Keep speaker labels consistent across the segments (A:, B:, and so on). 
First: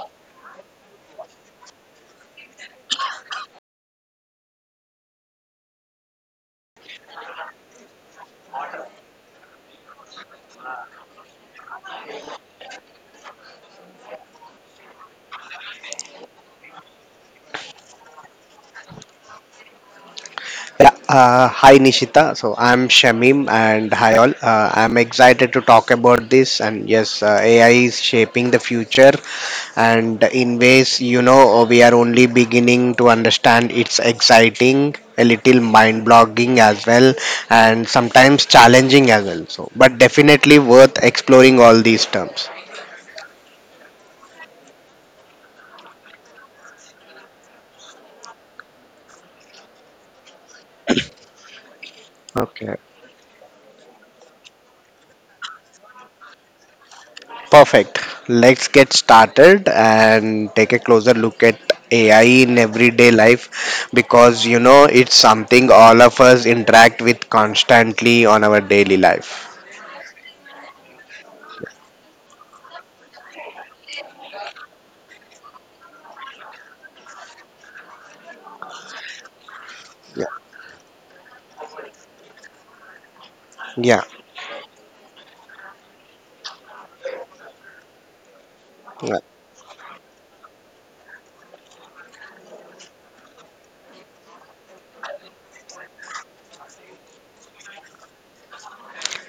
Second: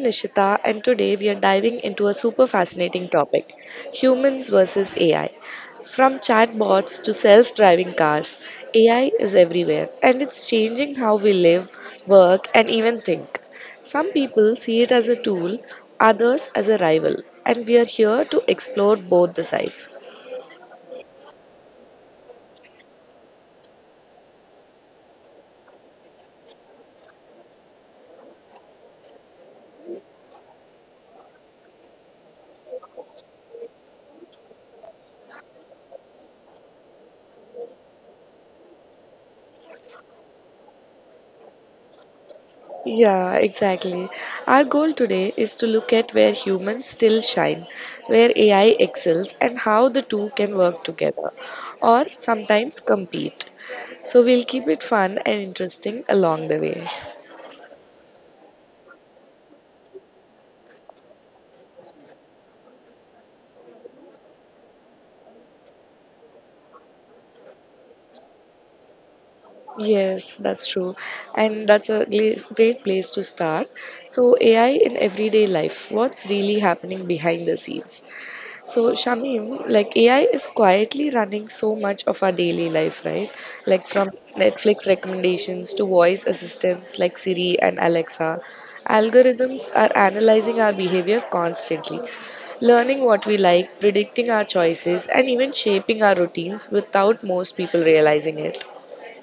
A: Nishita and today we are diving into a super fascinating topic, humans versus AI. From chatbots to self driving cars, AI is everywhere and it's changing how we live, work, and even think. Some people see it as a tool, others as a rival, and we are here to explore both the sides.
B: Yeah, Hi Nishita. So I'm Shamim and hi all. I'm excited to talk about this. And yes, AI is shaping the future and in ways we are only beginning to understand. It's exciting, a little mind-blogging as well, and sometimes challenging as well. So but definitely worth exploring all these terms.
A: Yeah, exactly. Our goal today is to look at where humans still shine, where AI excels, and how the two can work together or
B: Okay.
A: sometimes compete. So we'll keep it fun and interesting along the way.
B: Perfect. Let's get started and take a closer look at AI in everyday life, because it's something all of us interact with constantly on our daily life.
A: Yes, that's true. And that's a great place to start. So, AI in everyday life, what's really happening behind the scenes? So, Shamim, like AI is quietly running so much of our daily life, right? Like
B: Yeah.
A: from Netflix recommendations to voice assistants like Siri and Alexa,
B: Yeah.
A: algorithms are analyzing our behavior constantly, learning what we like, predicting our choices, and even shaping our routines without most people realizing it.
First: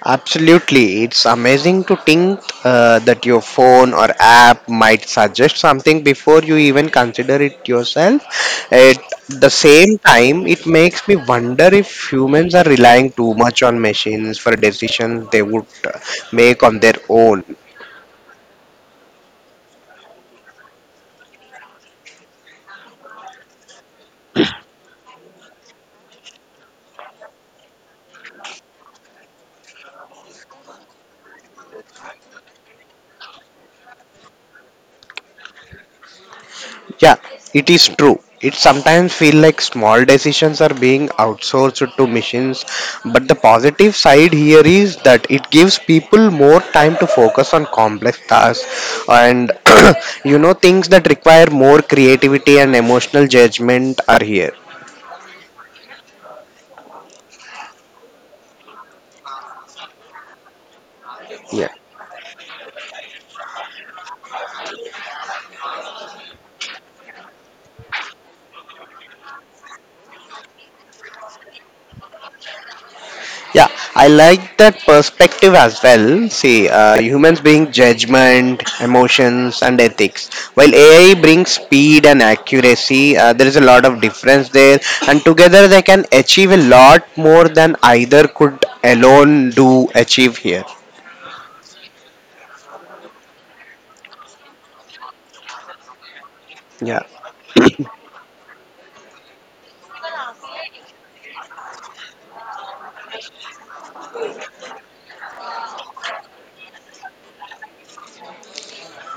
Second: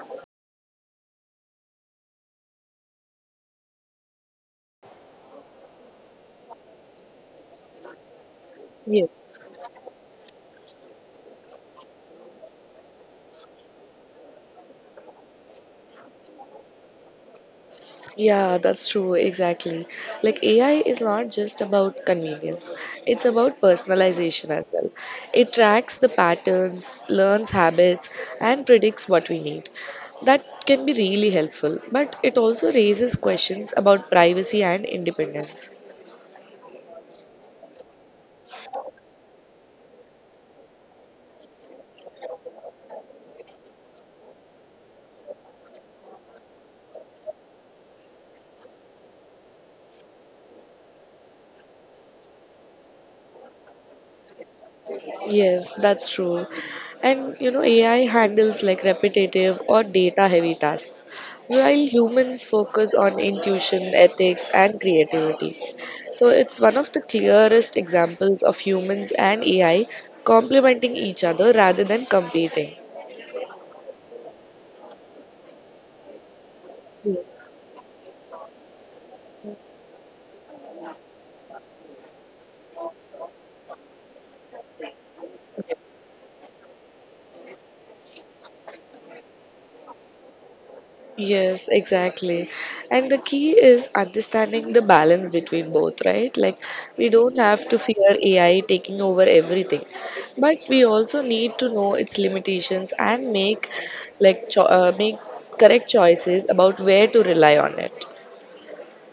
B: Absolutely, it's amazing to think that your phone or app might suggest something before you even consider it yourself. At
A: Yes.
B: the same time, it makes me wonder if humans are relying too much on machines for decisions they would make on their own.
A: Yeah, that's true, exactly. Like AI is not just about convenience, it's about personalization as well. It tracks the patterns, learns habits, and predicts what we need. That can be really helpful, but it also raises questions about privacy and independence.
B: Yeah, it is true. It sometimes feel like small decisions are being outsourced to machines, but the positive side here is that it gives people more time to focus on complex tasks and things that require more creativity and emotional judgment are here.
A: Yes, that's true. And you know, AI handles like repetitive or data heavy tasks,
B: Yeah.
A: while humans focus on intuition, ethics, and creativity. So it's one of the clearest examples of humans and AI complementing each other rather than competing.
B: Yeah, I like that perspective as well. See, humans bring judgment, emotions, and ethics. While AI brings speed and accuracy, there is a lot of difference there, and together they can achieve a lot more than either could alone do achieve here.
A: Yes, exactly. And the key is understanding the balance between both, right? Like,
B: Yeah.
A: we don't have to fear AI taking over everything, but we also need to know its limitations and make like make correct choices about where to rely on it.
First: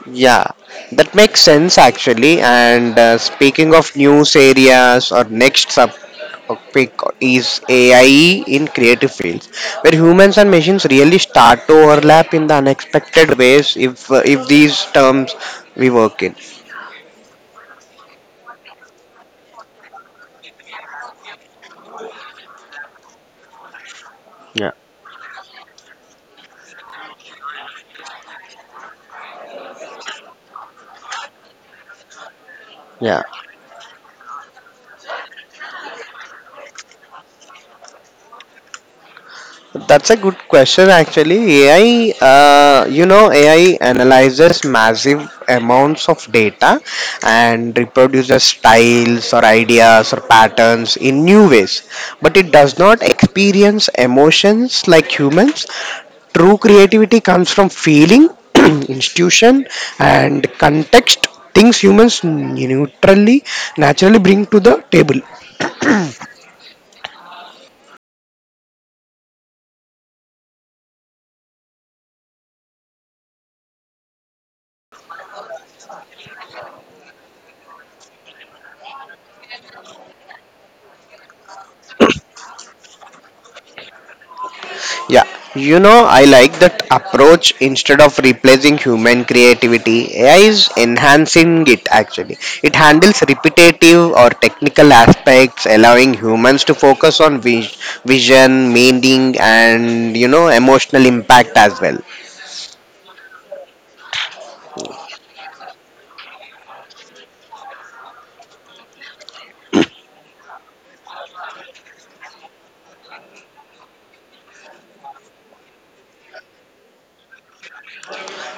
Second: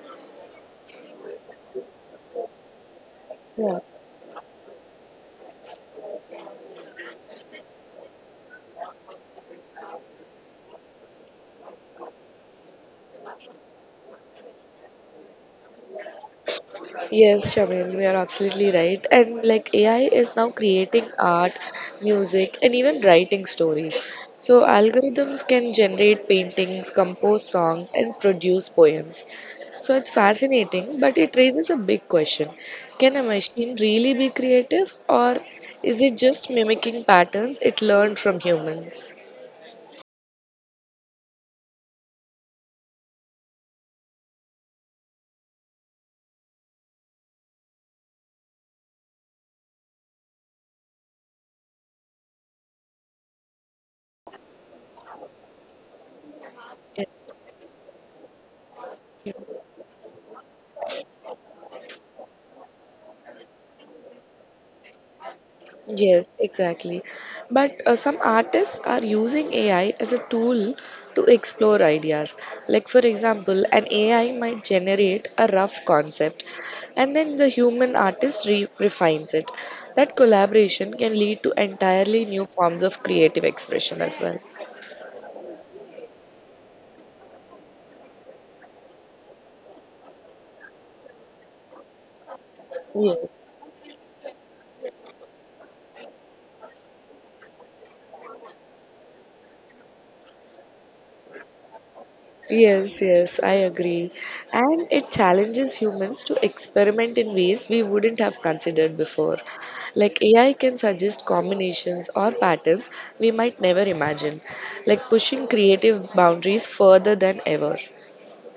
B: Yeah, that makes sense actually. And speaking
A: Yeah.
B: of news areas, or next subtopic is AI in creative fields, where humans and machines really start to overlap in the unexpected ways. If these terms we work in.
A: Yes, Shamim, you are absolutely right. And like AI is now creating art, music, and even writing stories. So
B: Yeah.
A: algorithms can generate paintings, compose songs, and produce poems. So it's fascinating, but it raises a big question. Can
B: Yeah.
A: a machine really be creative, or is it just mimicking patterns it learned from humans?
B: That's a good question, actually. AI analyzes massive amounts of data and reproduces styles or ideas or patterns in new ways, but it does not experience emotions like humans. True creativity comes from feeling, institution, and context, things humans naturally bring to the table.
A: Yes, exactly. But some artists are using AI as a tool to explore ideas. Like, for example, an AI might generate a rough concept and then the human artist refines it. That collaboration can lead to entirely new forms of creative expression as well.
B: Yeah, I like that approach. Instead of replacing human creativity, AI is enhancing it actually. It handles
A: Yes.
B: repetitive or technical aspects, allowing humans to focus on vision, meaning, and emotional impact as well.
A: Yes, I agree. And it challenges humans to experiment in ways we wouldn't have considered before. Like AI can suggest combinations or patterns we might never imagine, like pushing creative boundaries further than ever.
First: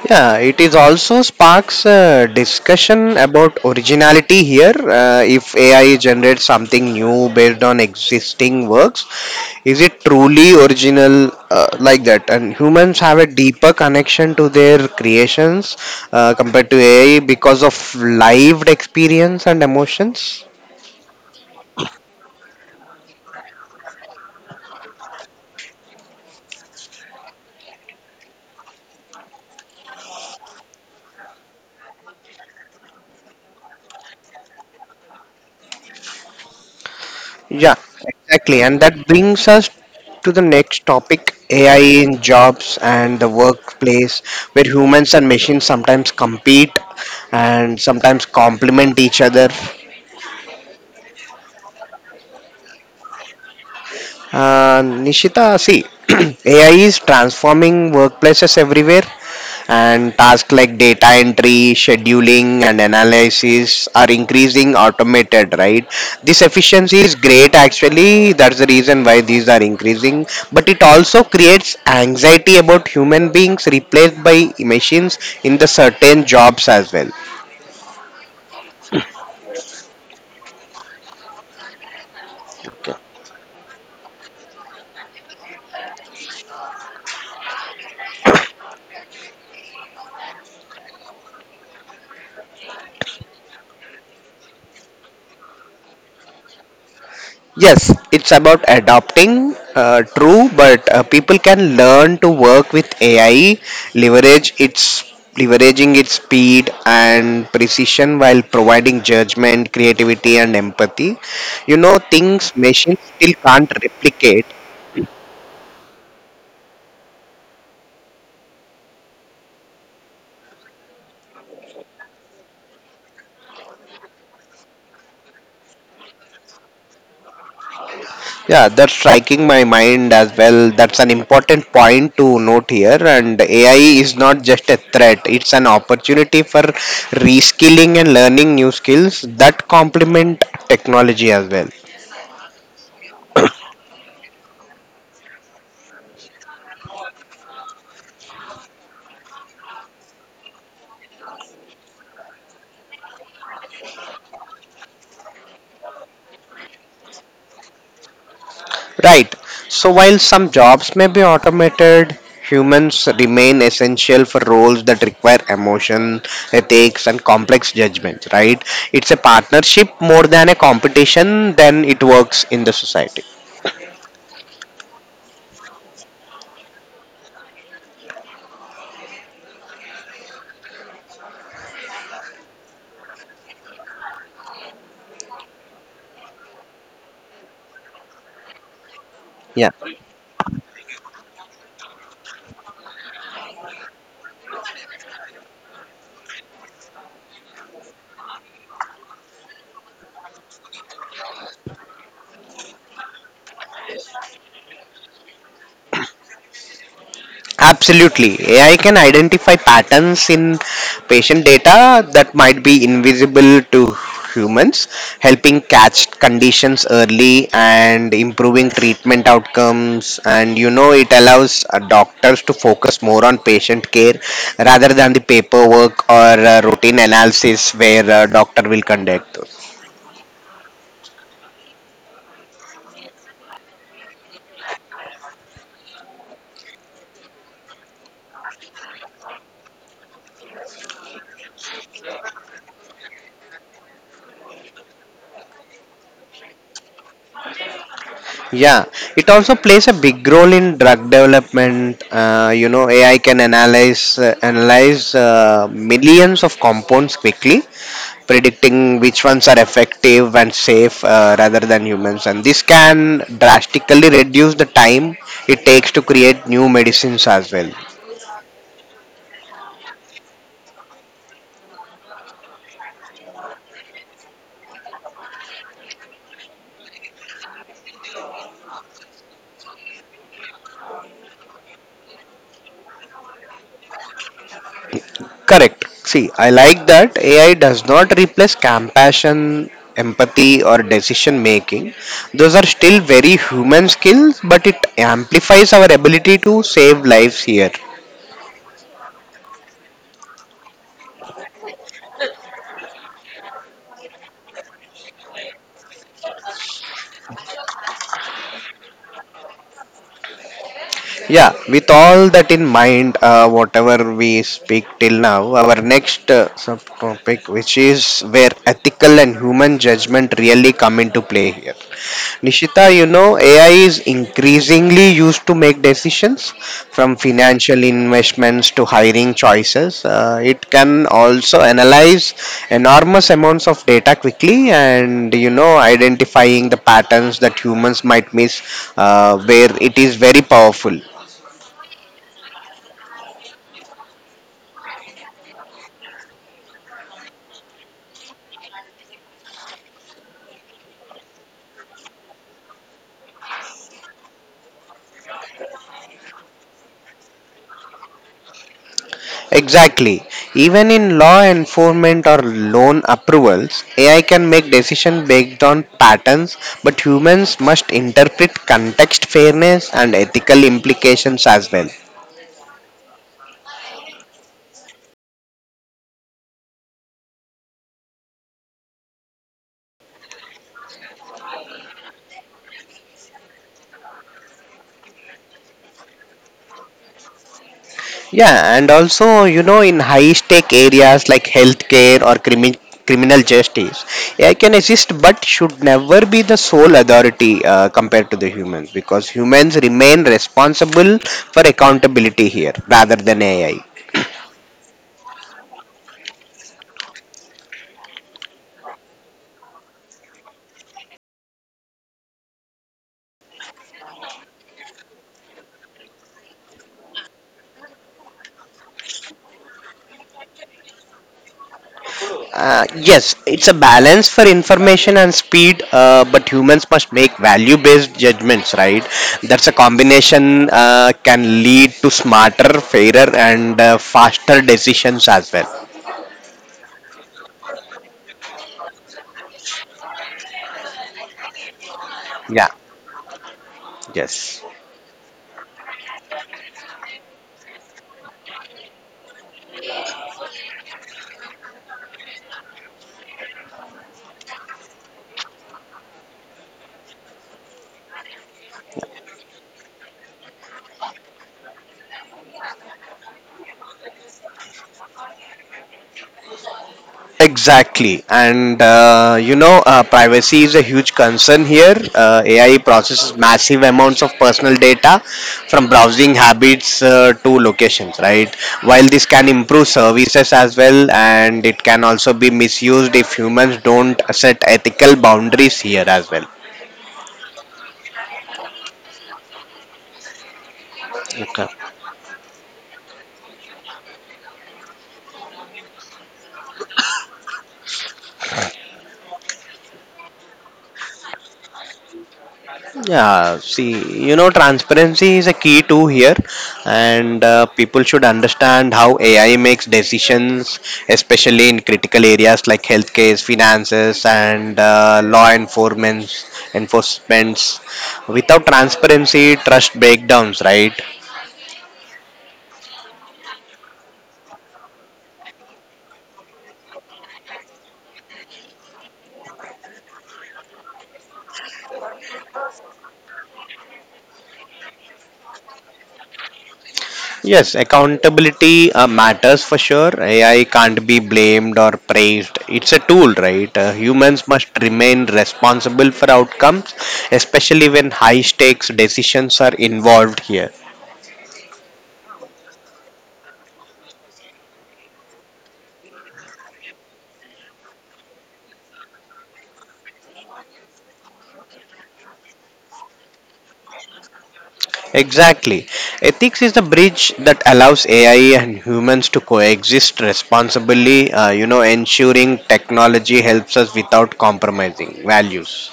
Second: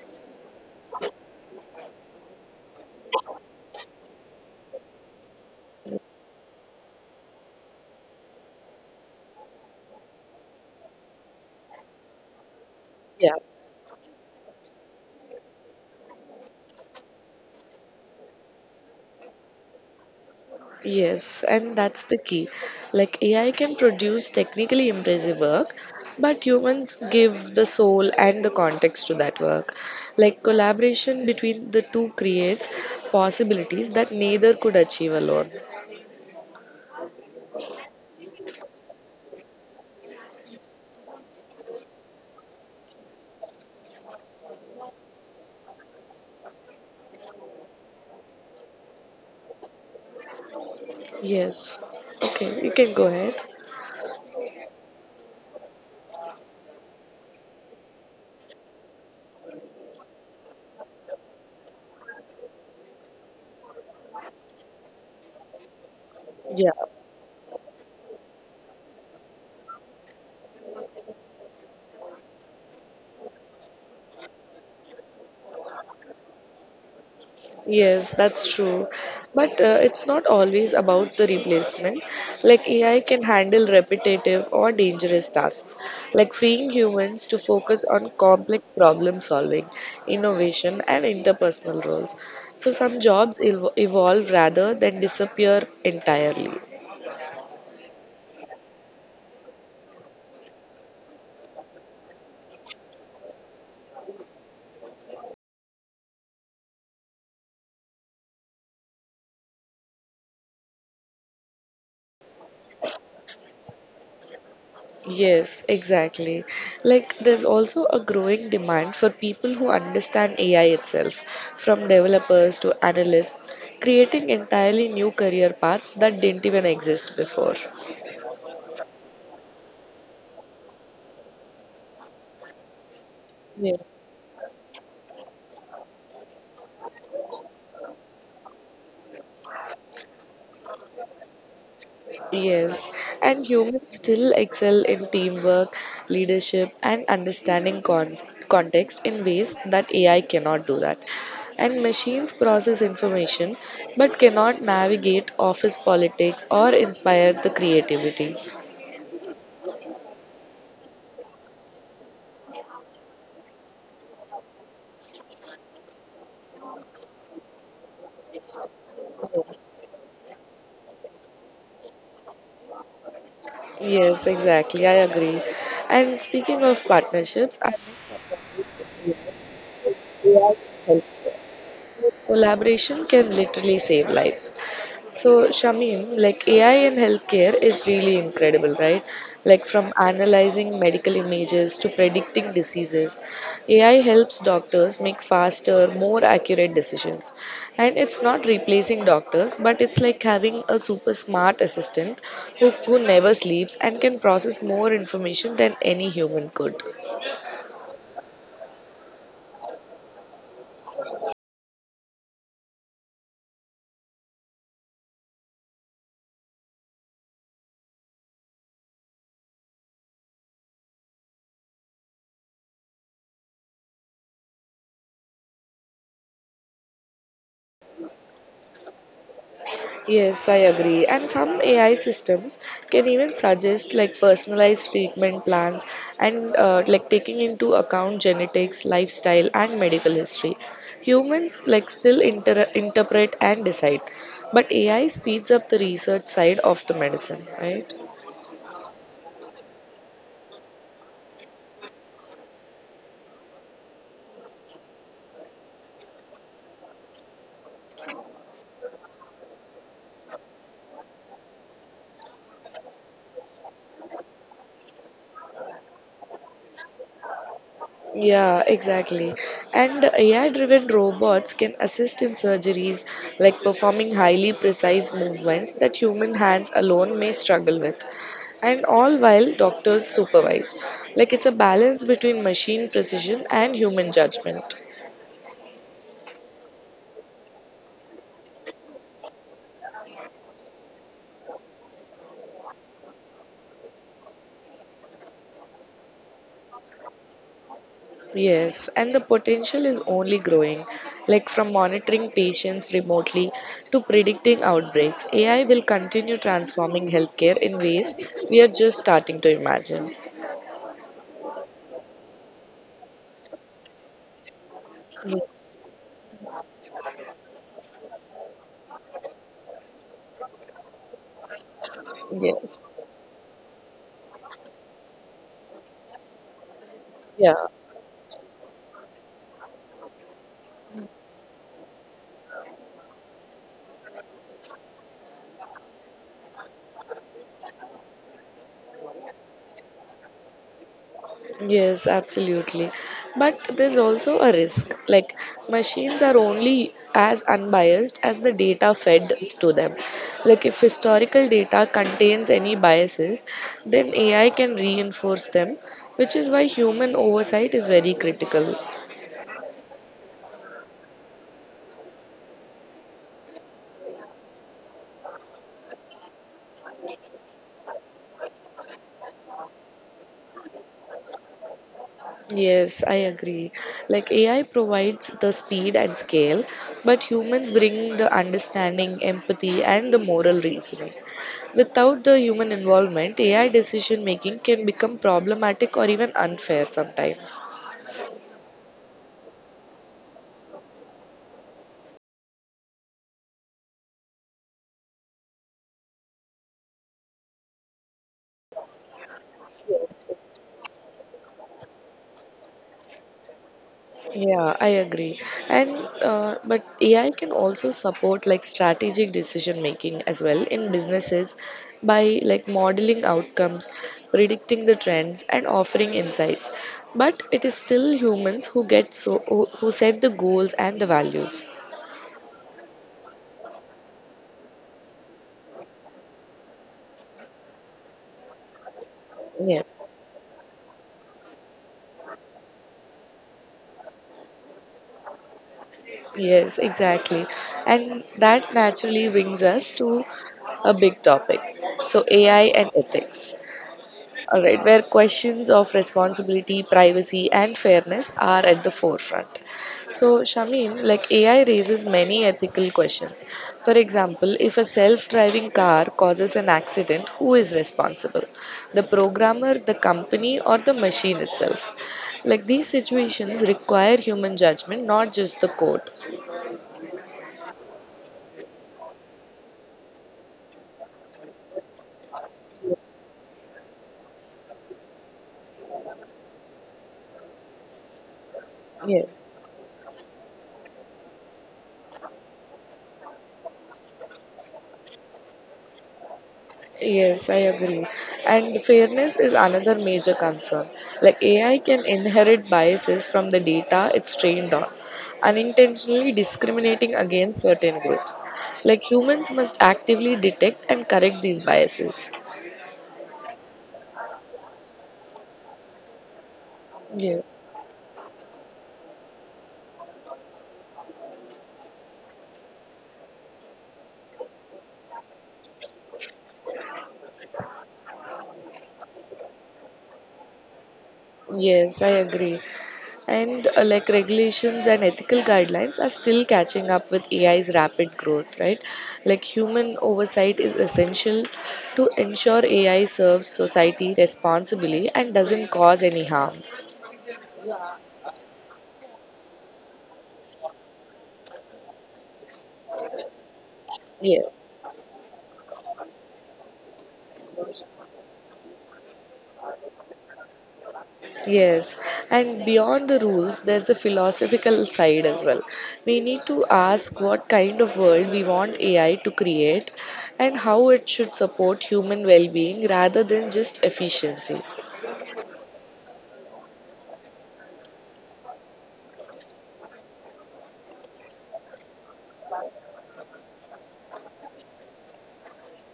B: Yeah, it is also sparks discussion about originality here. If AI generates something new based on existing works, is it truly original like that? And humans have a
A: Yeah.
B: deeper connection to their creations compared to AI because of lived experience and emotions.
A: Yes, and that's the key. Like AI can produce technically impressive work, but humans give the soul and the context to that work. Like collaboration between the two creates possibilities that neither could achieve alone.
B: Yeah, exactly. And that brings us to the next topic, AI in jobs and the workplace, where humans and machines sometimes compete and sometimes complement each other.
A: Yes. Okay, you can go ahead.
B: Nishita, see, AI is transforming workplaces everywhere, and tasks like data entry, scheduling, and analysis are increasing automated, right? This
A: Yeah.
B: efficiency is great, actually. That's the reason why these are increasing, but it also creates anxiety about human beings replaced by machines in the certain jobs as well.
A: Yes, that's true. But it's not always about the replacement. Like AI can handle repetitive or dangerous tasks, like freeing humans to focus on complex problem solving, innovation, and interpersonal roles. So some jobs evolve rather than disappear entirely.
B: Yes, it's about adopting. True, but people can learn to work with AI, leverage its leveraging its speed and precision while providing judgment, creativity, and empathy. Things machines still can't replicate.
A: Yes, exactly. Like, there's also a growing demand for people who understand AI itself, from developers to analysts, creating entirely new career paths that didn't even exist before.
B: Yeah, that's striking my mind as well. That's an important point to note here. And
A: Yeah.
B: AI is not just a threat, it's an opportunity for reskilling and learning new skills that complement technology as well.
A: Yes, and humans still excel in teamwork, leadership, and understanding context in ways that AI cannot do that. And machines process information but cannot navigate office politics or inspire the creativity.
B: Right. So while some jobs may be automated, humans remain essential for roles that require emotion, ethics, and complex judgments, right? It's a
A: Yes,
B: partnership more than a competition, then it works in the society.
A: yes, exactly. I agree. And speaking of partnerships, I think AI can Collaboration can literally save lives. So, Shamim, like AI in healthcare is really incredible, right? Like
B: Yeah.
A: from analyzing medical images to predicting diseases, AI helps doctors make faster, more accurate decisions. And it's not replacing doctors, but it's like having a super smart assistant who never sleeps and can process more information than any human could.
B: Absolutely. AI can identify patterns in patient data that might be invisible to humans, helping catch conditions early and improving treatment outcomes. And it allows doctors to focus more on patient care rather than the paperwork or routine analysis where a doctor will conduct.
A: Yes, I agree. And some AI systems can even suggest like personalized treatment plans and like taking into account genetics, lifestyle, and medical history. Humans like still interpret and decide, but AI speeds up the research side of the medicine, right?
B: Yeah, it also plays a big role in drug development. AI can analyze millions of compounds quickly, predicting which ones are effective and safe rather than humans. And this can drastically reduce the time it takes to create new medicines as well.
A: Yeah, exactly. And AI driven robots can assist in surgeries like performing highly precise movements that human hands alone may struggle with. And all while doctors supervise. Like it's a balance between machine precision and human judgment.
B: Correct. See, I like that AI does not replace compassion, empathy, or decision making. Those are still very human skills, but it amplifies our ability to save lives here.
A: Yes, and the potential is only growing. Like from monitoring patients remotely to predicting outbreaks, AI will continue transforming healthcare in ways we are just starting to imagine.
B: Yeah, with all that in mind, whatever we speak till now, our next subtopic, which is where ethical and human judgment really come into play here.
A: Yes.
B: Nishita, AI is increasingly used to make decisions from
A: Yeah.
B: financial investments to hiring choices. It can also analyze enormous amounts of data quickly and, identifying the patterns that humans might miss, where it is very powerful.
A: Yes, absolutely. But there's also a risk. Like machines are only as unbiased as the data fed to them. Like if historical data contains any biases, then AI can reinforce them, which is why human oversight is very critical.
B: Exactly. Even in law enforcement or loan approvals, AI can make decisions based on patterns, but humans must interpret context, fairness, and ethical implications as well.
A: Yes, I agree. Like AI provides the speed and scale, but humans bring the understanding, empathy, and the moral reasoning. Without the human involvement, AI decision making can become problematic or even unfair sometimes.
B: Yeah, and also, in high stake areas like healthcare or criminal justice, AI can assist but should never be the sole authority compared to the humans, because humans remain responsible for accountability here rather than AI.
A: Yeah, I agree. And but AI can also support like strategic decision making as well in businesses by like modeling outcomes, predicting the trends, and offering insights. But it is still humans who who set the goals and the values.
B: Yes, it's a balance for information and speed, but humans must make value based judgments, right? That's a
A: Yes,
B: combination can lead to smarter, fairer, and faster decisions as well.
A: yes, exactly. And that naturally brings us to a big topic. So AI
B: Yeah,
A: and ethics. All
B: yes.
A: right, where questions of responsibility, privacy, and fairness are at the forefront. So, Shamin, like AI raises many ethical questions. For example, if a self driving car causes an accident, who is responsible? The programmer, the company, or the machine itself? Like these situations require human judgment, not just the code.
B: Exactly, and privacy is a huge concern here. AI processes massive amounts of personal data from browsing habits to locations, right? While this
A: Yes.
B: can improve services as well, and it can also be misused if humans don't set ethical boundaries here as well.
A: Yes, I agree. And fairness is another major concern. Like AI
B: Okay.
A: can inherit biases from the data it's trained on, unintentionally discriminating against certain groups. Like humans must actively detect and correct these biases.
B: Yeah, see, transparency is a key too here, and
A: Yes,
B: people should understand how AI makes decisions, especially in critical areas like healthcare, finances, and law enforcement enforcements. Without transparency, trust breakdowns, right?
A: yes, I agree. And like regulations and ethical guidelines are still catching up with AI's rapid growth, right? Like human oversight is essential to ensure AI serves society responsibly and doesn't cause any harm.
B: Yes, accountability matters for sure. AI can't be blamed or praised. It's a tool, right?
A: Yeah.
B: Humans must remain responsible for outcomes, especially when high stakes decisions are involved here.
A: Yes, and beyond the rules, there's a philosophical side as well. We need to ask what kind of world we want AI to create and how it should support human well being rather than just efficiency.
B: Exactly. Ethics is the bridge that allows AI and humans to coexist responsibly, ensuring technology helps us without compromising values.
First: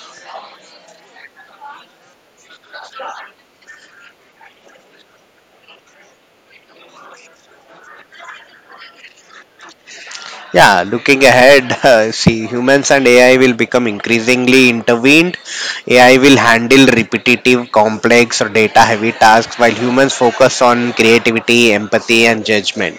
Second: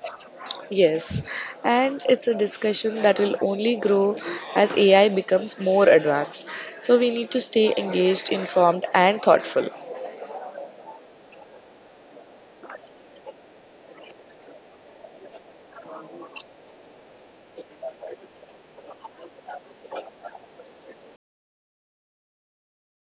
A: Yes, and it's a discussion that will only grow as AI becomes more advanced. So we need to stay engaged, informed, and thoughtful.
B: Yeah, looking ahead, see, humans and AI will become increasingly intervened. AI will handle repetitive, complex, or data heavy tasks while humans focus on creativity, empathy, and judgment.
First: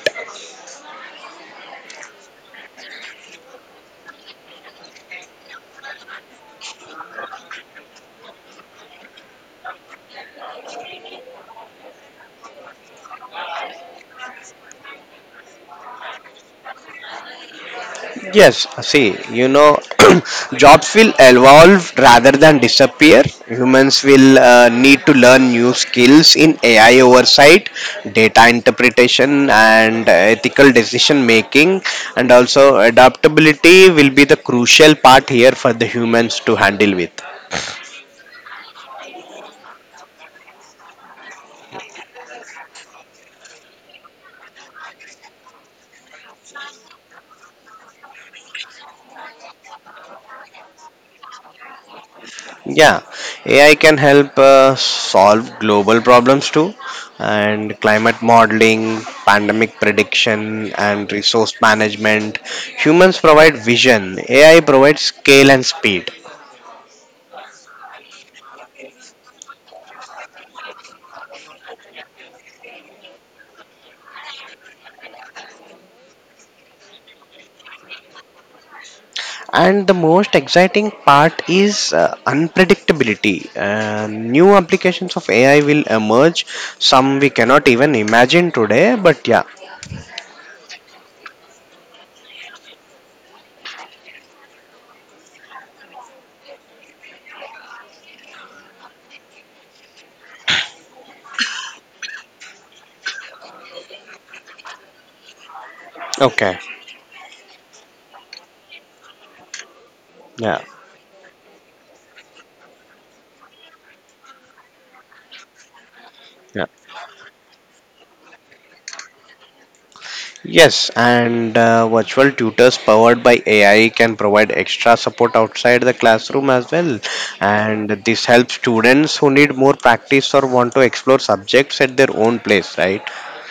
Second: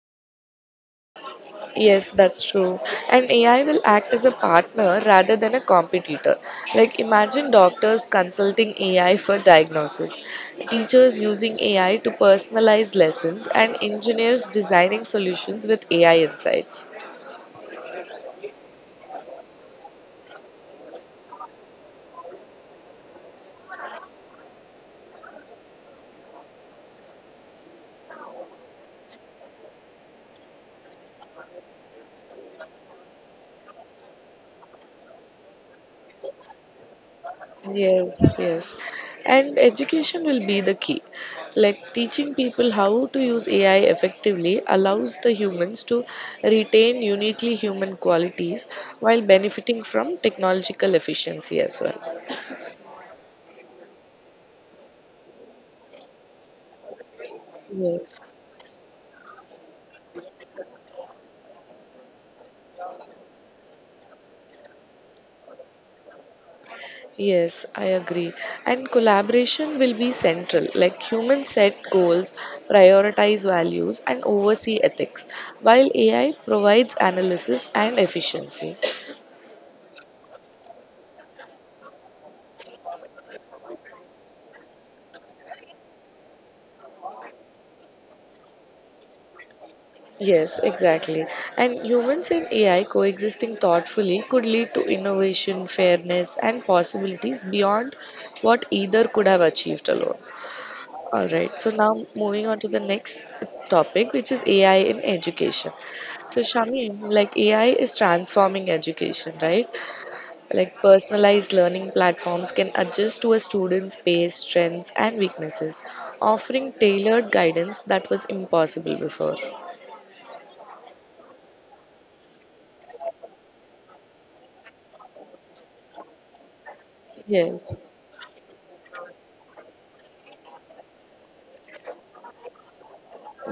A: Yes, that's true. And AI will act as a partner rather than a competitor. Like imagine doctors consulting AI for diagnosis, teachers using AI to personalize lessons, and engineers designing solutions with AI insights.
B: Yes, see, jobs will evolve rather than disappear. Humans will need to learn new skills in AI oversight, data interpretation, and ethical decision making. And also, adaptability will be the crucial part here for the humans to handle with.
A: Yes, yes. And education will be the key. Like teaching people how to use AI effectively allows the humans to retain uniquely human qualities while benefiting from technological efficiency as well.
B: Yeah, AI can help solve global problems too, and
A: Yes.
B: climate modeling, pandemic prediction, and resource management. Humans provide vision, AI provides scale and speed.
A: Yes, I agree. And collaboration will be central. Like humans set goals, prioritize values, and oversee ethics, while AI provides analysis and efficiency.
B: And the most exciting part is unpredictability. New applications of AI will emerge, some we cannot even imagine today, but yeah,
A: Yes, exactly. And humans and AI coexisting thoughtfully could lead to innovation, fairness, and possibilities beyond what either could have achieved alone. All right, so now moving on to the next topic, which is AI in education. So,
B: okay,
A: Shamim, like AI is transforming education, right?
B: yeah,
A: Like personalized learning platforms can adjust to a student's pace, strengths, and weaknesses,
B: yeah.
A: offering tailored guidance that was impossible before.
B: Yes, and virtual tutors powered by AI can provide extra support outside the classroom as well.
A: Yes.
B: And this helps students who need more practice or want to explore subjects at their own place, right?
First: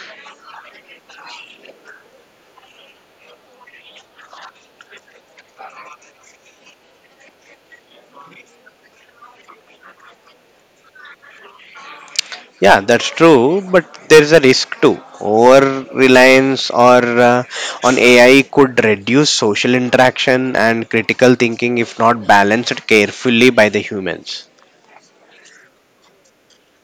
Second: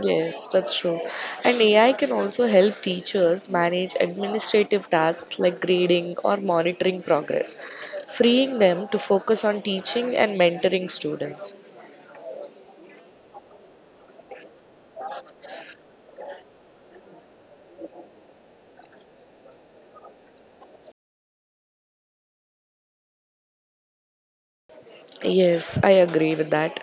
A: Yes, that's true. And AI can also help teachers manage administrative tasks like grading or monitoring progress, freeing them to focus on teaching and mentoring students.
B: Yeah, that's true, but there is a risk too. Over reliance or on AI could reduce social interaction and critical thinking if not balanced carefully by the humans.
A: Yes, I agree with that.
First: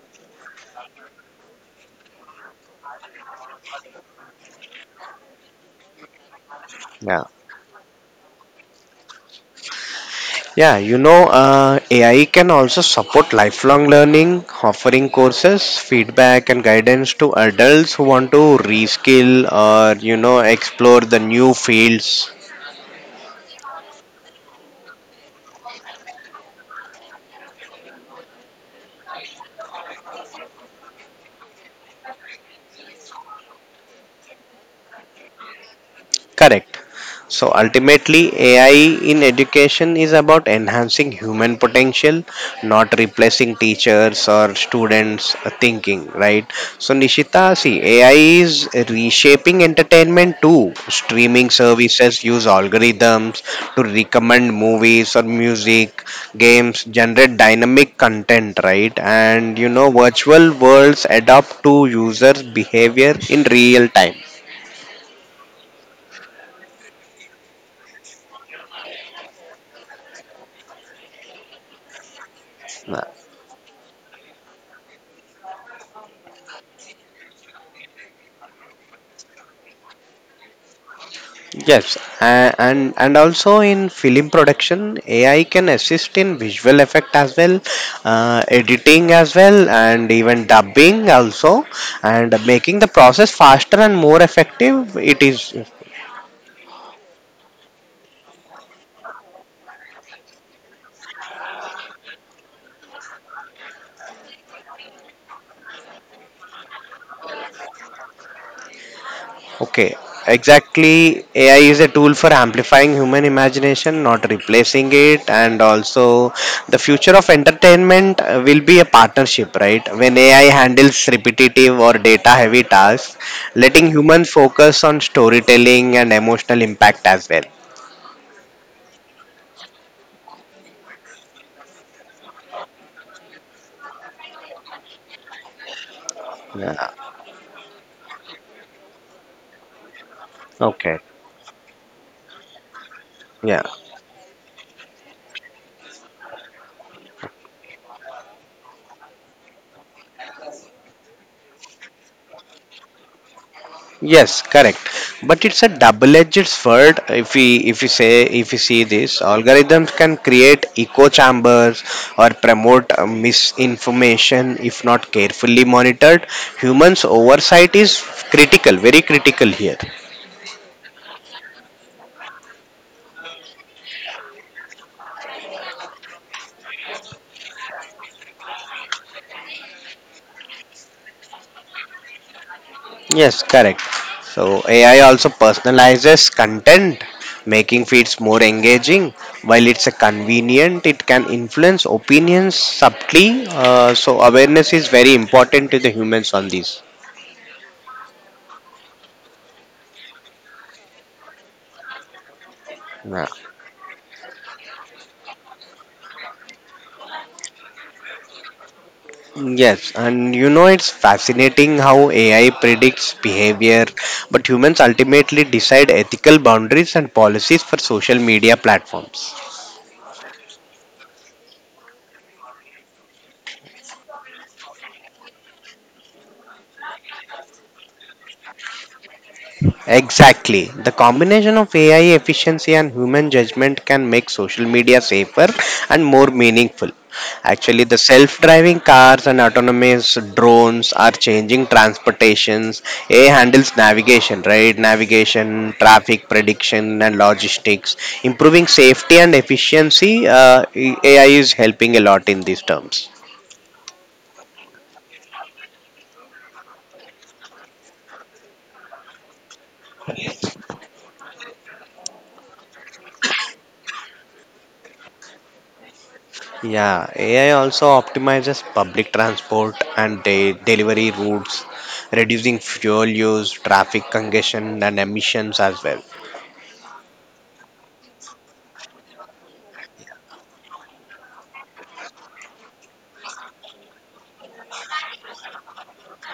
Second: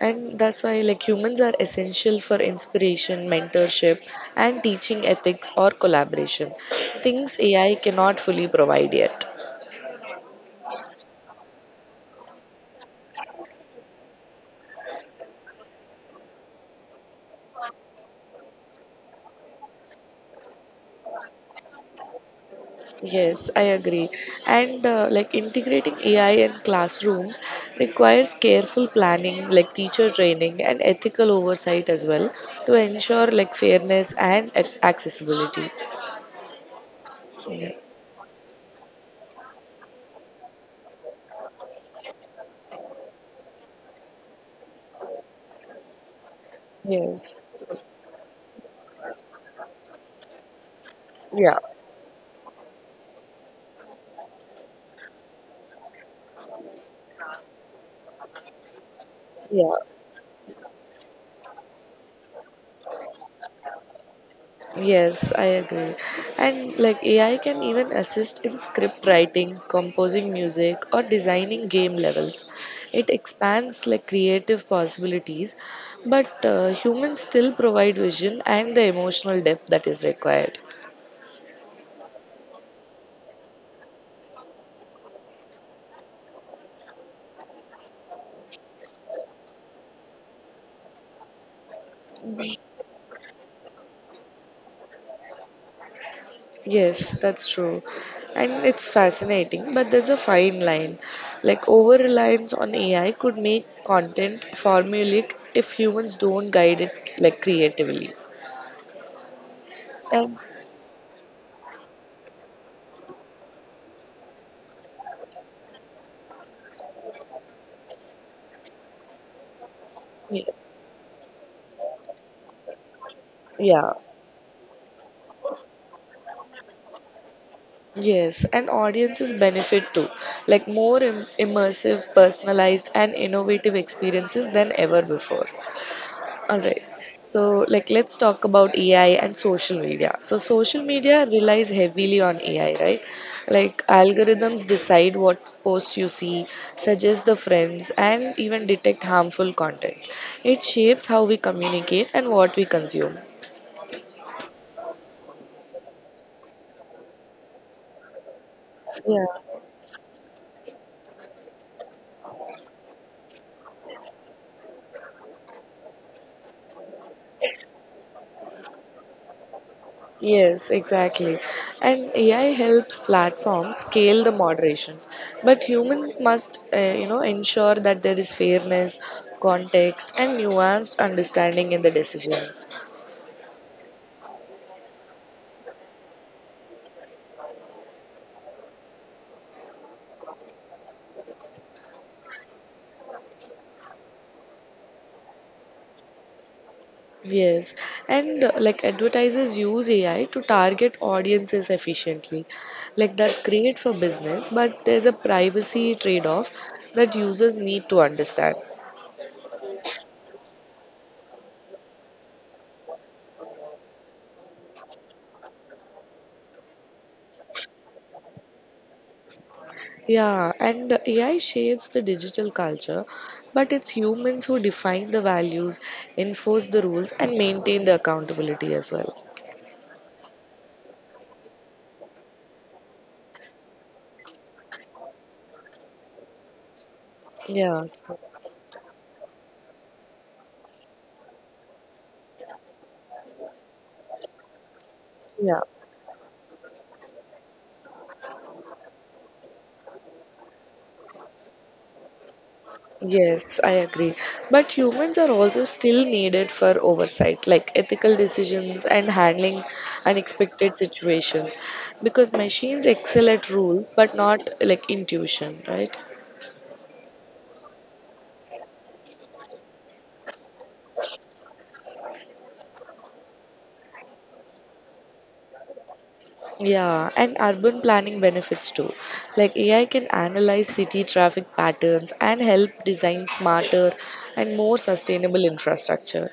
A: And that's why like humans are essential for inspiration, mentorship and teaching ethics or collaboration.
B: Yeah.
A: Things AI cannot fully provide yet.
B: Yeah, AI can also support lifelong learning, offering courses, feedback, and guidance to adults who want to reskill or, explore the new fields.
A: Yes, I agree. And like integrating AI in classrooms requires careful planning, like teacher training and ethical oversight as well to ensure like fairness and accessibility.
B: Correct. So
A: Yeah.
B: ultimately, AI in education is about enhancing human potential, not replacing teachers or students' thinking, right? So,
A: Yes.
B: Nishita, see, AI is reshaping entertainment too. Streaming
A: Yeah.
B: services use algorithms to recommend movies or music, games, generate dynamic content, right? And
A: Yeah.
B: virtual worlds adapt to users' behavior in real time.
A: Yes, I agree. And like AI can even assist in script writing, composing music, or designing game levels. It expands like creative possibilities, but humans still provide vision and the emotional depth that is required.
B: Yes, and also in film production, AI can assist in visual effect as well, editing as well, and even dubbing also, and making the process faster and more effective. It is.
A: Yes, that's true. And it's fascinating, but there's a fine line. Like over reliance on AI could make content formulaic if humans don't guide it like creatively.
B: Okay,
A: And
B: exactly. AI is a tool for amplifying human imagination, not replacing it. And also, the future of entertainment will be a partnership, right? When AI
A: yes.
B: handles repetitive or data heavy tasks, letting
A: Yeah,
B: humans focus on storytelling and emotional impact as well.
A: yes, and audiences benefit too, like more immersive, personalized, and innovative experiences than ever before. All
B: Yeah.
A: right, so like let's talk about AI and social media. So social
B: Okay,
A: media relies heavily on AI, right?
B: yeah.
A: Like algorithms decide what posts you see, suggest the friends, and even detect harmful content. It shapes how we communicate and what we consume.
B: Yes, correct. But it's a double-edged sword. If we if you say if you see this,
A: Yeah.
B: algorithms can create echo chambers or promote misinformation if not carefully monitored. Humans' oversight is critical, very critical here.
A: Yes, exactly. And AI helps platforms scale the moderation, but humans must, you know, ensure that there is fairness, context, and nuanced understanding in the decisions.
B: Yes, correct. So AI also personalizes content, making feeds more engaging. While it's a convenient, it can influence opinions subtly. So awareness is very important to the humans on this.
A: Yes, and like advertisers use AI to target audiences efficiently. Like
B: Yeah.
A: that's great for business, but there's a privacy trade-off that users need to understand.
B: Yes, and it's fascinating how AI predicts behavior, but humans ultimately decide ethical boundaries and policies for social media platforms.
A: Yeah, and the AI shapes the digital culture, but it's humans who define the values, enforce the rules, and maintain the accountability as well.
B: Exactly. The combination of AI efficiency and human judgment can make social media safer and more meaningful. Actually,
A: Yeah,
B: the self driving cars and autonomous drones are changing transportations. AI handles navigation, right?
A: yeah,
B: Navigation, traffic prediction, and logistics. Improving safety and efficiency, AI is helping a lot in these terms.
A: yes, I agree. But humans are also still needed for oversight, like ethical decisions and handling unexpected situations, because machines excel at rules but not like intuition, right?
B: Yeah, AI also optimizes public transport and delivery routes, reducing fuel use, traffic congestion, and emissions as well.
A: Yeah, and urban planning benefits too. Like AI can analyze city traffic patterns and help design smarter and more sustainable infrastructure.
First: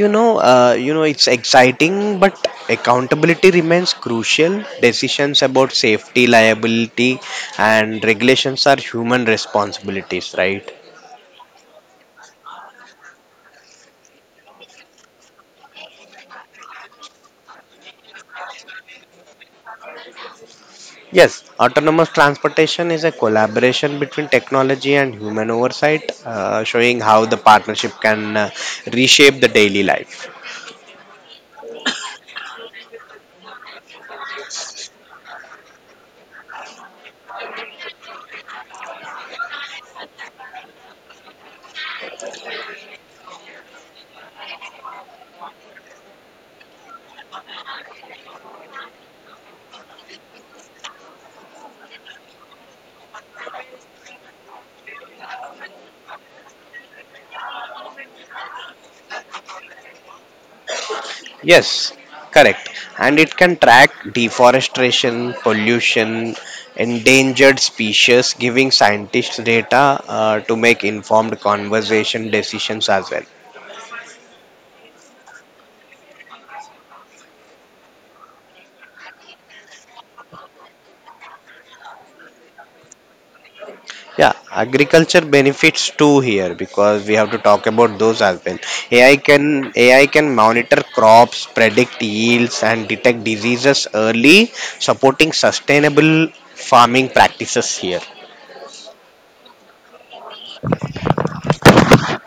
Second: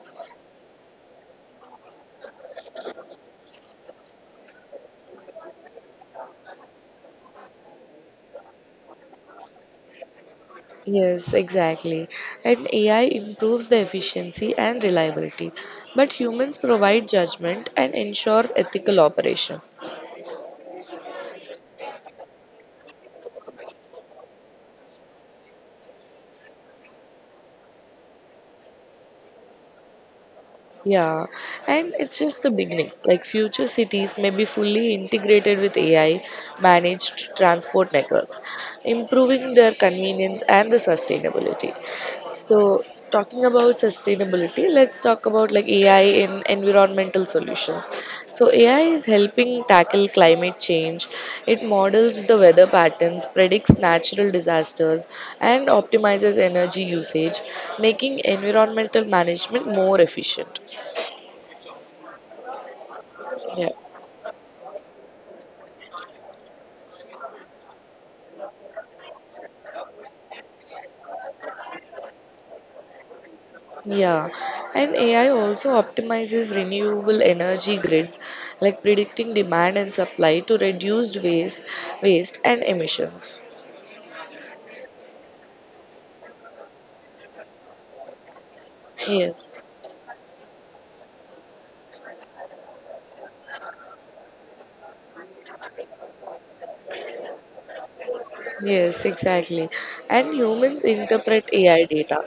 B: It's exciting, but accountability remains crucial. Decisions about safety, liability, and regulations are human responsibilities, right?
A: Yes, exactly. And AI improves the efficiency and reliability, but humans provide judgment and ensure ethical operation.
B: Yes, autonomous transportation is a collaboration between technology and human oversight, showing how the partnership can reshape the daily life.
A: Yeah, and it's just the beginning. Like future cities may be fully integrated with AI managed transport networks, improving their convenience and the sustainability. So, talking about sustainability, let's talk about like AI in environmental solutions. So, AI is helping tackle climate change. It models the weather patterns, predicts natural disasters, and optimizes energy usage, making environmental management more efficient.
B: Yes, correct. And it can
A: Yeah.
B: track deforestation, pollution, endangered species, giving scientists data to make informed conversation decisions as well.
A: Yeah, and AI also optimizes renewable energy grids, like predicting demand and supply to reduce waste and emissions.
B: Yeah, agriculture benefits too here because we have to talk about those as well. AI
A: Yes,
B: can AI can monitor crops, predict yields, and detect diseases early, supporting sustainable farming practices here.
A: yes, exactly. And humans interpret AI data,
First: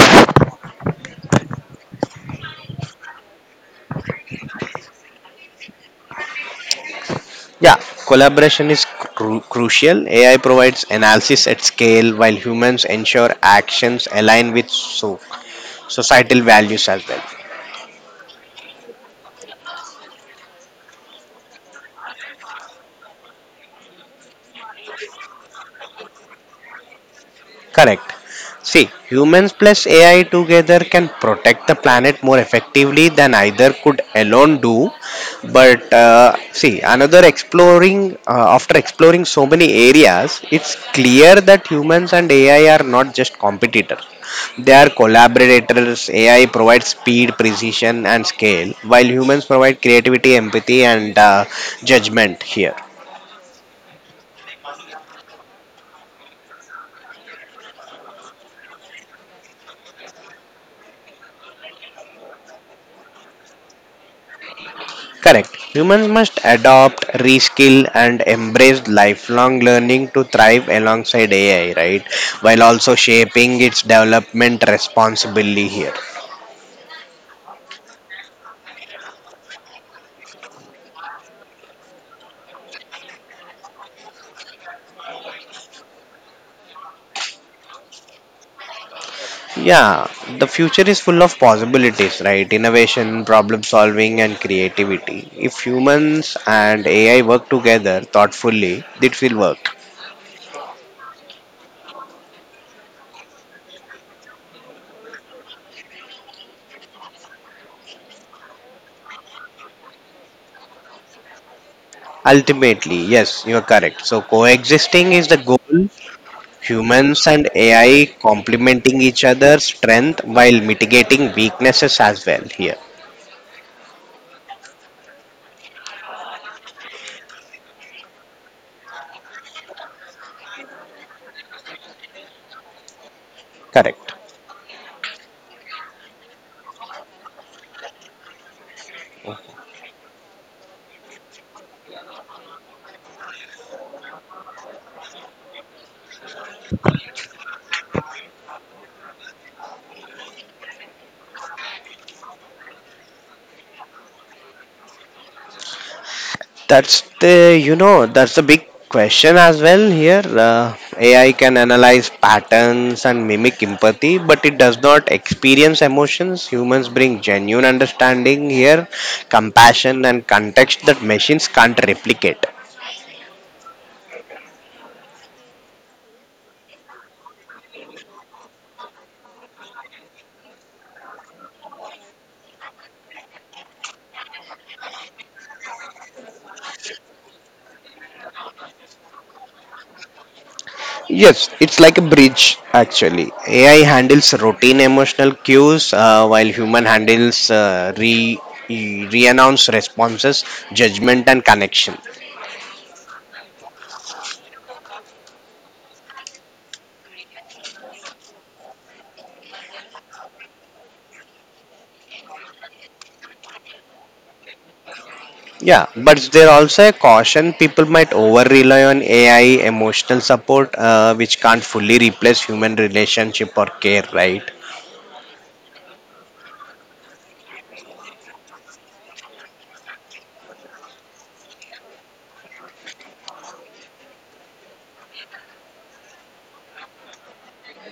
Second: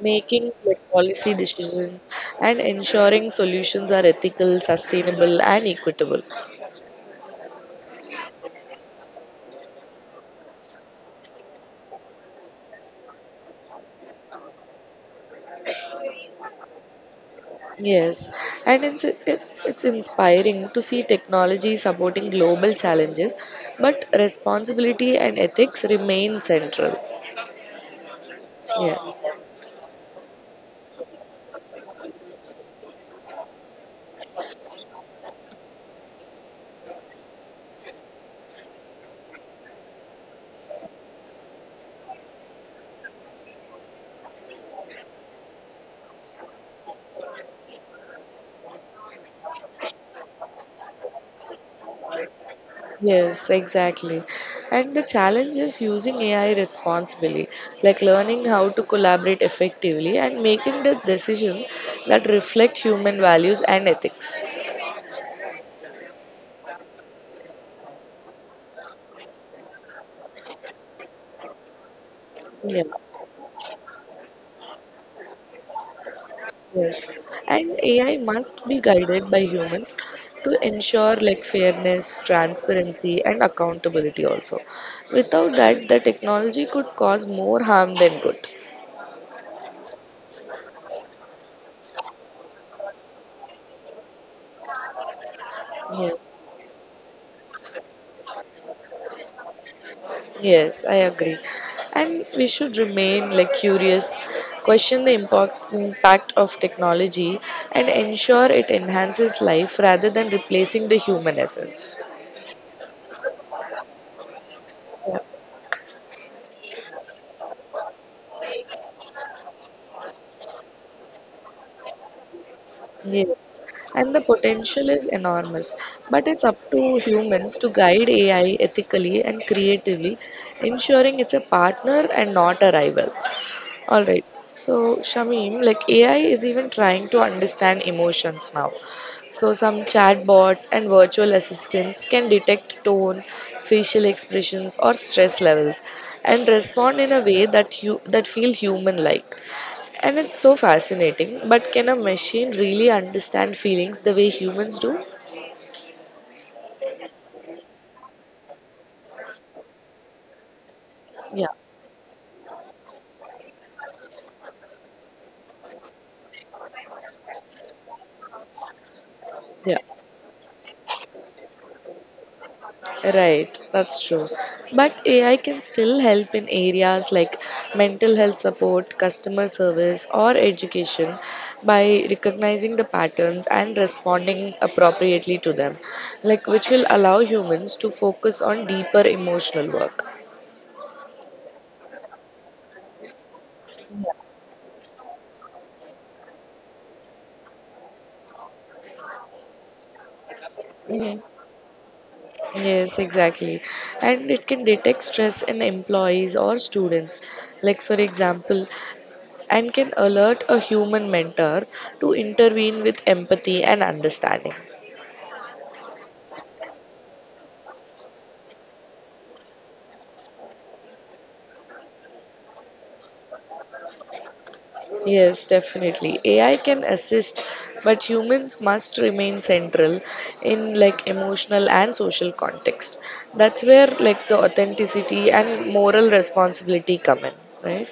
A: making like policy decisions and ensuring solutions are ethical, sustainable, and equitable.
B: Yeah, collaboration is crucial. AI provides analysis at scale while humans ensure actions align with societal values as well.
A: Yes, and it's inspiring to see technology supporting global challenges, but responsibility and ethics remain central.
B: Correct. See,
A: Yes.
B: humans plus AI together can protect the planet more effectively than either could alone do. But see, after exploring so many areas, it's clear that humans and AI are not just competitors. They are collaborators. AI provides speed, precision, and scale, while humans provide creativity, empathy, and judgment here.
A: Yes, exactly. And the challenge is using AI responsibly, like learning how to collaborate effectively and making the decisions that reflect human values and ethics.
B: Correct. Humans must adopt, reskill, and embrace lifelong learning to thrive alongside AI, right? While
A: Yeah.
B: also shaping its development responsibly here.
A: Yes, and AI must be guided by humans to ensure like fairness, transparency, and accountability also. Without that, the technology could cause more harm than good.
B: Yeah, the future is full of possibilities, right? Innovation, problem solving, and creativity. If
A: Yes,
B: humans and AI work together thoughtfully, it will work.
A: yes, I agree. And we should remain like curious, question the impact of technology, and ensure it enhances life rather than replacing the human essence.
B: Ultimately, yes, you are correct. So, coexisting is the goal. Humans and AI complementing each other's strength while mitigating weaknesses as well here.
A: Yes, and the potential is enormous, but it's up to humans to guide AI ethically and creatively, ensuring it's a partner and not a rival. All
B: Correct.
A: right. So, Shamim, like AI is even trying to understand emotions now. So, some chatbots and virtual assistants can detect tone, facial expressions, or stress levels, and respond in a way that that feel human-like. And it's so fascinating. But can a machine really understand feelings the way humans do?
B: That's the you know that's the big question as well here. AI
A: Yeah.
B: can analyze patterns and mimic empathy, but it does not experience emotions. Humans bring genuine understanding here,
A: Yeah.
B: compassion and context that machines can't replicate.
A: Right, that's true. But AI can still help in areas like mental health support, customer service, or education by recognizing the patterns and responding appropriately to them, like which will allow humans to focus on deeper emotional work.
B: Yes, it's like a bridge actually. AI handles routine emotional cues while human handles re-announce responses,
A: Mhm.
B: judgment, and connection.
A: Yes, exactly. And it can detect stress in employees or students, like for example, and can alert a human mentor to intervene with empathy and understanding.
B: Yeah, but there also a caution. People might over rely on AI emotional support, which can't fully replace human relationship or care. Right?
A: Yes, definitely. AI can assist, but humans must remain central in like emotional and social context. That's where like the authenticity and moral responsibility come in, right?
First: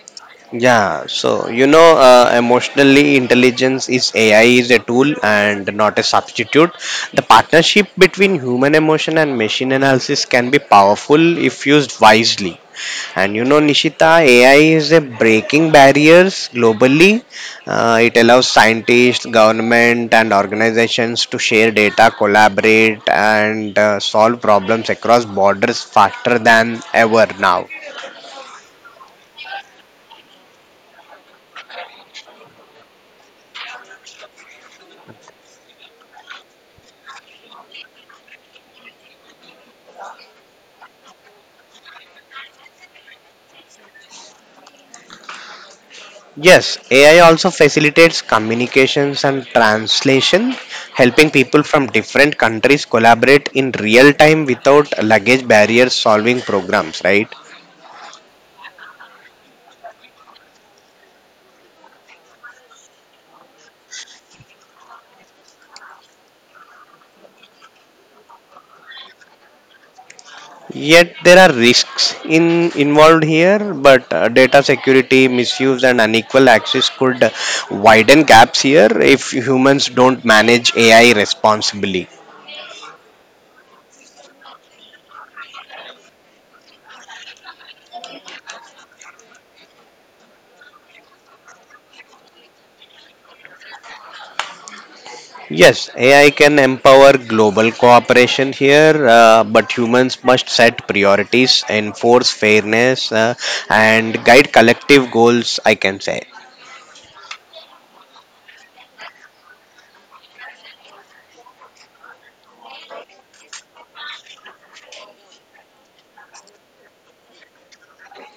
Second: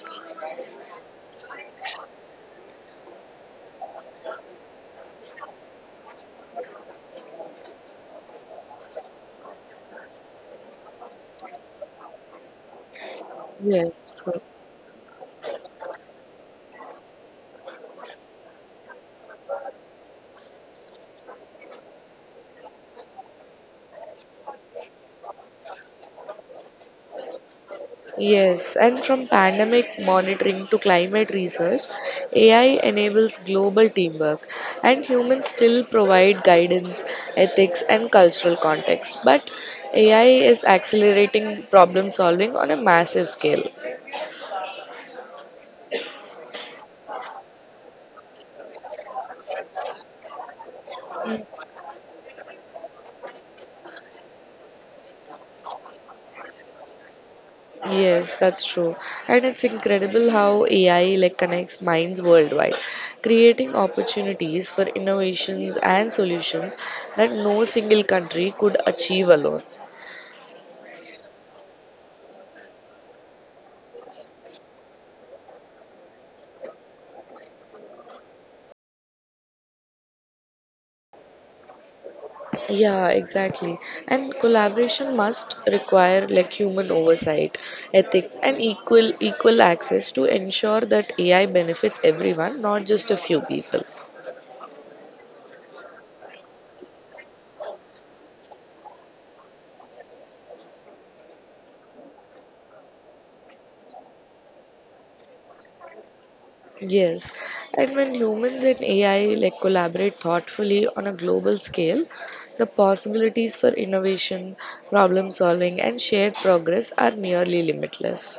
B: Yeah, so emotionally intelligence is AI is a tool and not a substitute. The partnership between human emotion and machine analysis can be powerful if used wisely. And you know,
A: Yes,
B: Nishita,
A: true.
B: AI is a breaking barriers globally. It allows scientists, government, and organizations to share data, collaborate, and solve problems across borders faster than ever now.
A: Yes, and from pandemic monitoring to climate research, AI enables global teamwork, and humans still provide guidance, ethics, and cultural context. But AI is accelerating problem solving on a massive scale.
B: Yes, AI also facilitates communications and translation, helping people from different countries collaborate in real time without luggage barriers solving programs, right?
A: Yes, that's true. And it's incredible how AI like connects minds worldwide, creating opportunities for innovations and solutions that no single country could achieve alone.
B: Yet there are risks in involved here, but data security, misuse, and unequal access could widen gaps here if humans don't manage AI responsibly.
A: Yeah, exactly. And collaboration must require like human oversight, ethics, and equal access to ensure that AI benefits everyone, not just a few people.
B: Yes, AI can empower global cooperation here, but humans must set priorities, enforce fairness, and guide collective goals, I can say.
A: Yes, and when humans and AI like collaborate thoughtfully on a global scale, the possibilities for innovation, problem solving, and shared progress are nearly limitless.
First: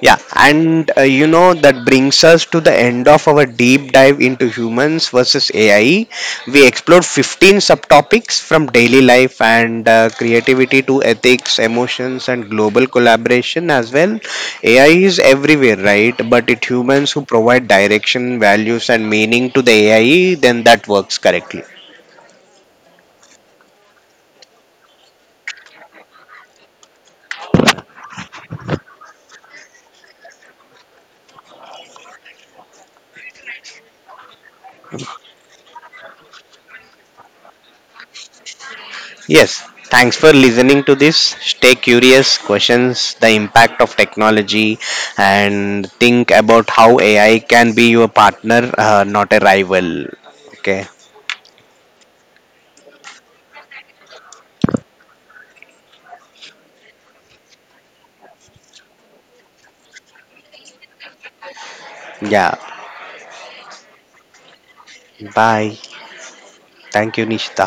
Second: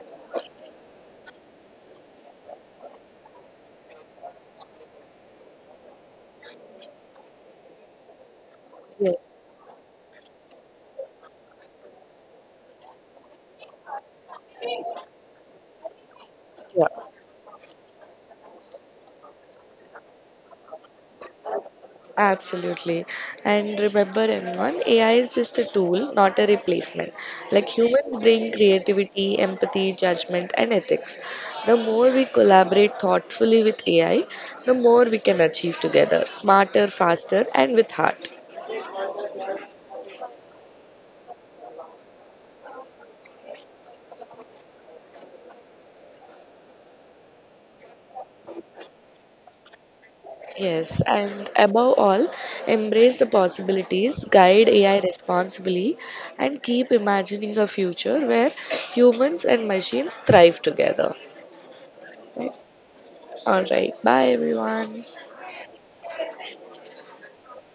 B: Yeah, and that brings us to the end of our deep dive into humans versus AI. We explored 15 subtopics from daily life
A: Yes,
B: and creativity to ethics, emotions, and global collaboration as well. AI is everywhere, right? But it
A: yeah.
B: humans who provide direction, values, and meaning to the AI, then that works correctly.
A: Absolutely. And remember, everyone, AI is just a tool, not a replacement. Like humans bring creativity, empathy, judgment, and ethics. The more we collaborate thoughtfully with AI, the more we can achieve together, smarter, faster, and with heart.
B: Yes, thanks for listening to this. Stay curious, questions the impact of technology, and think about how AI can be your partner, not a rival. Okay,
A: Yes, and above all, embrace the possibilities, guide AI responsibly, and keep imagining a future where humans and machines thrive together. Right?
B: yeah,
A: All right, bye everyone.
B: bye. Thank you, Nishita.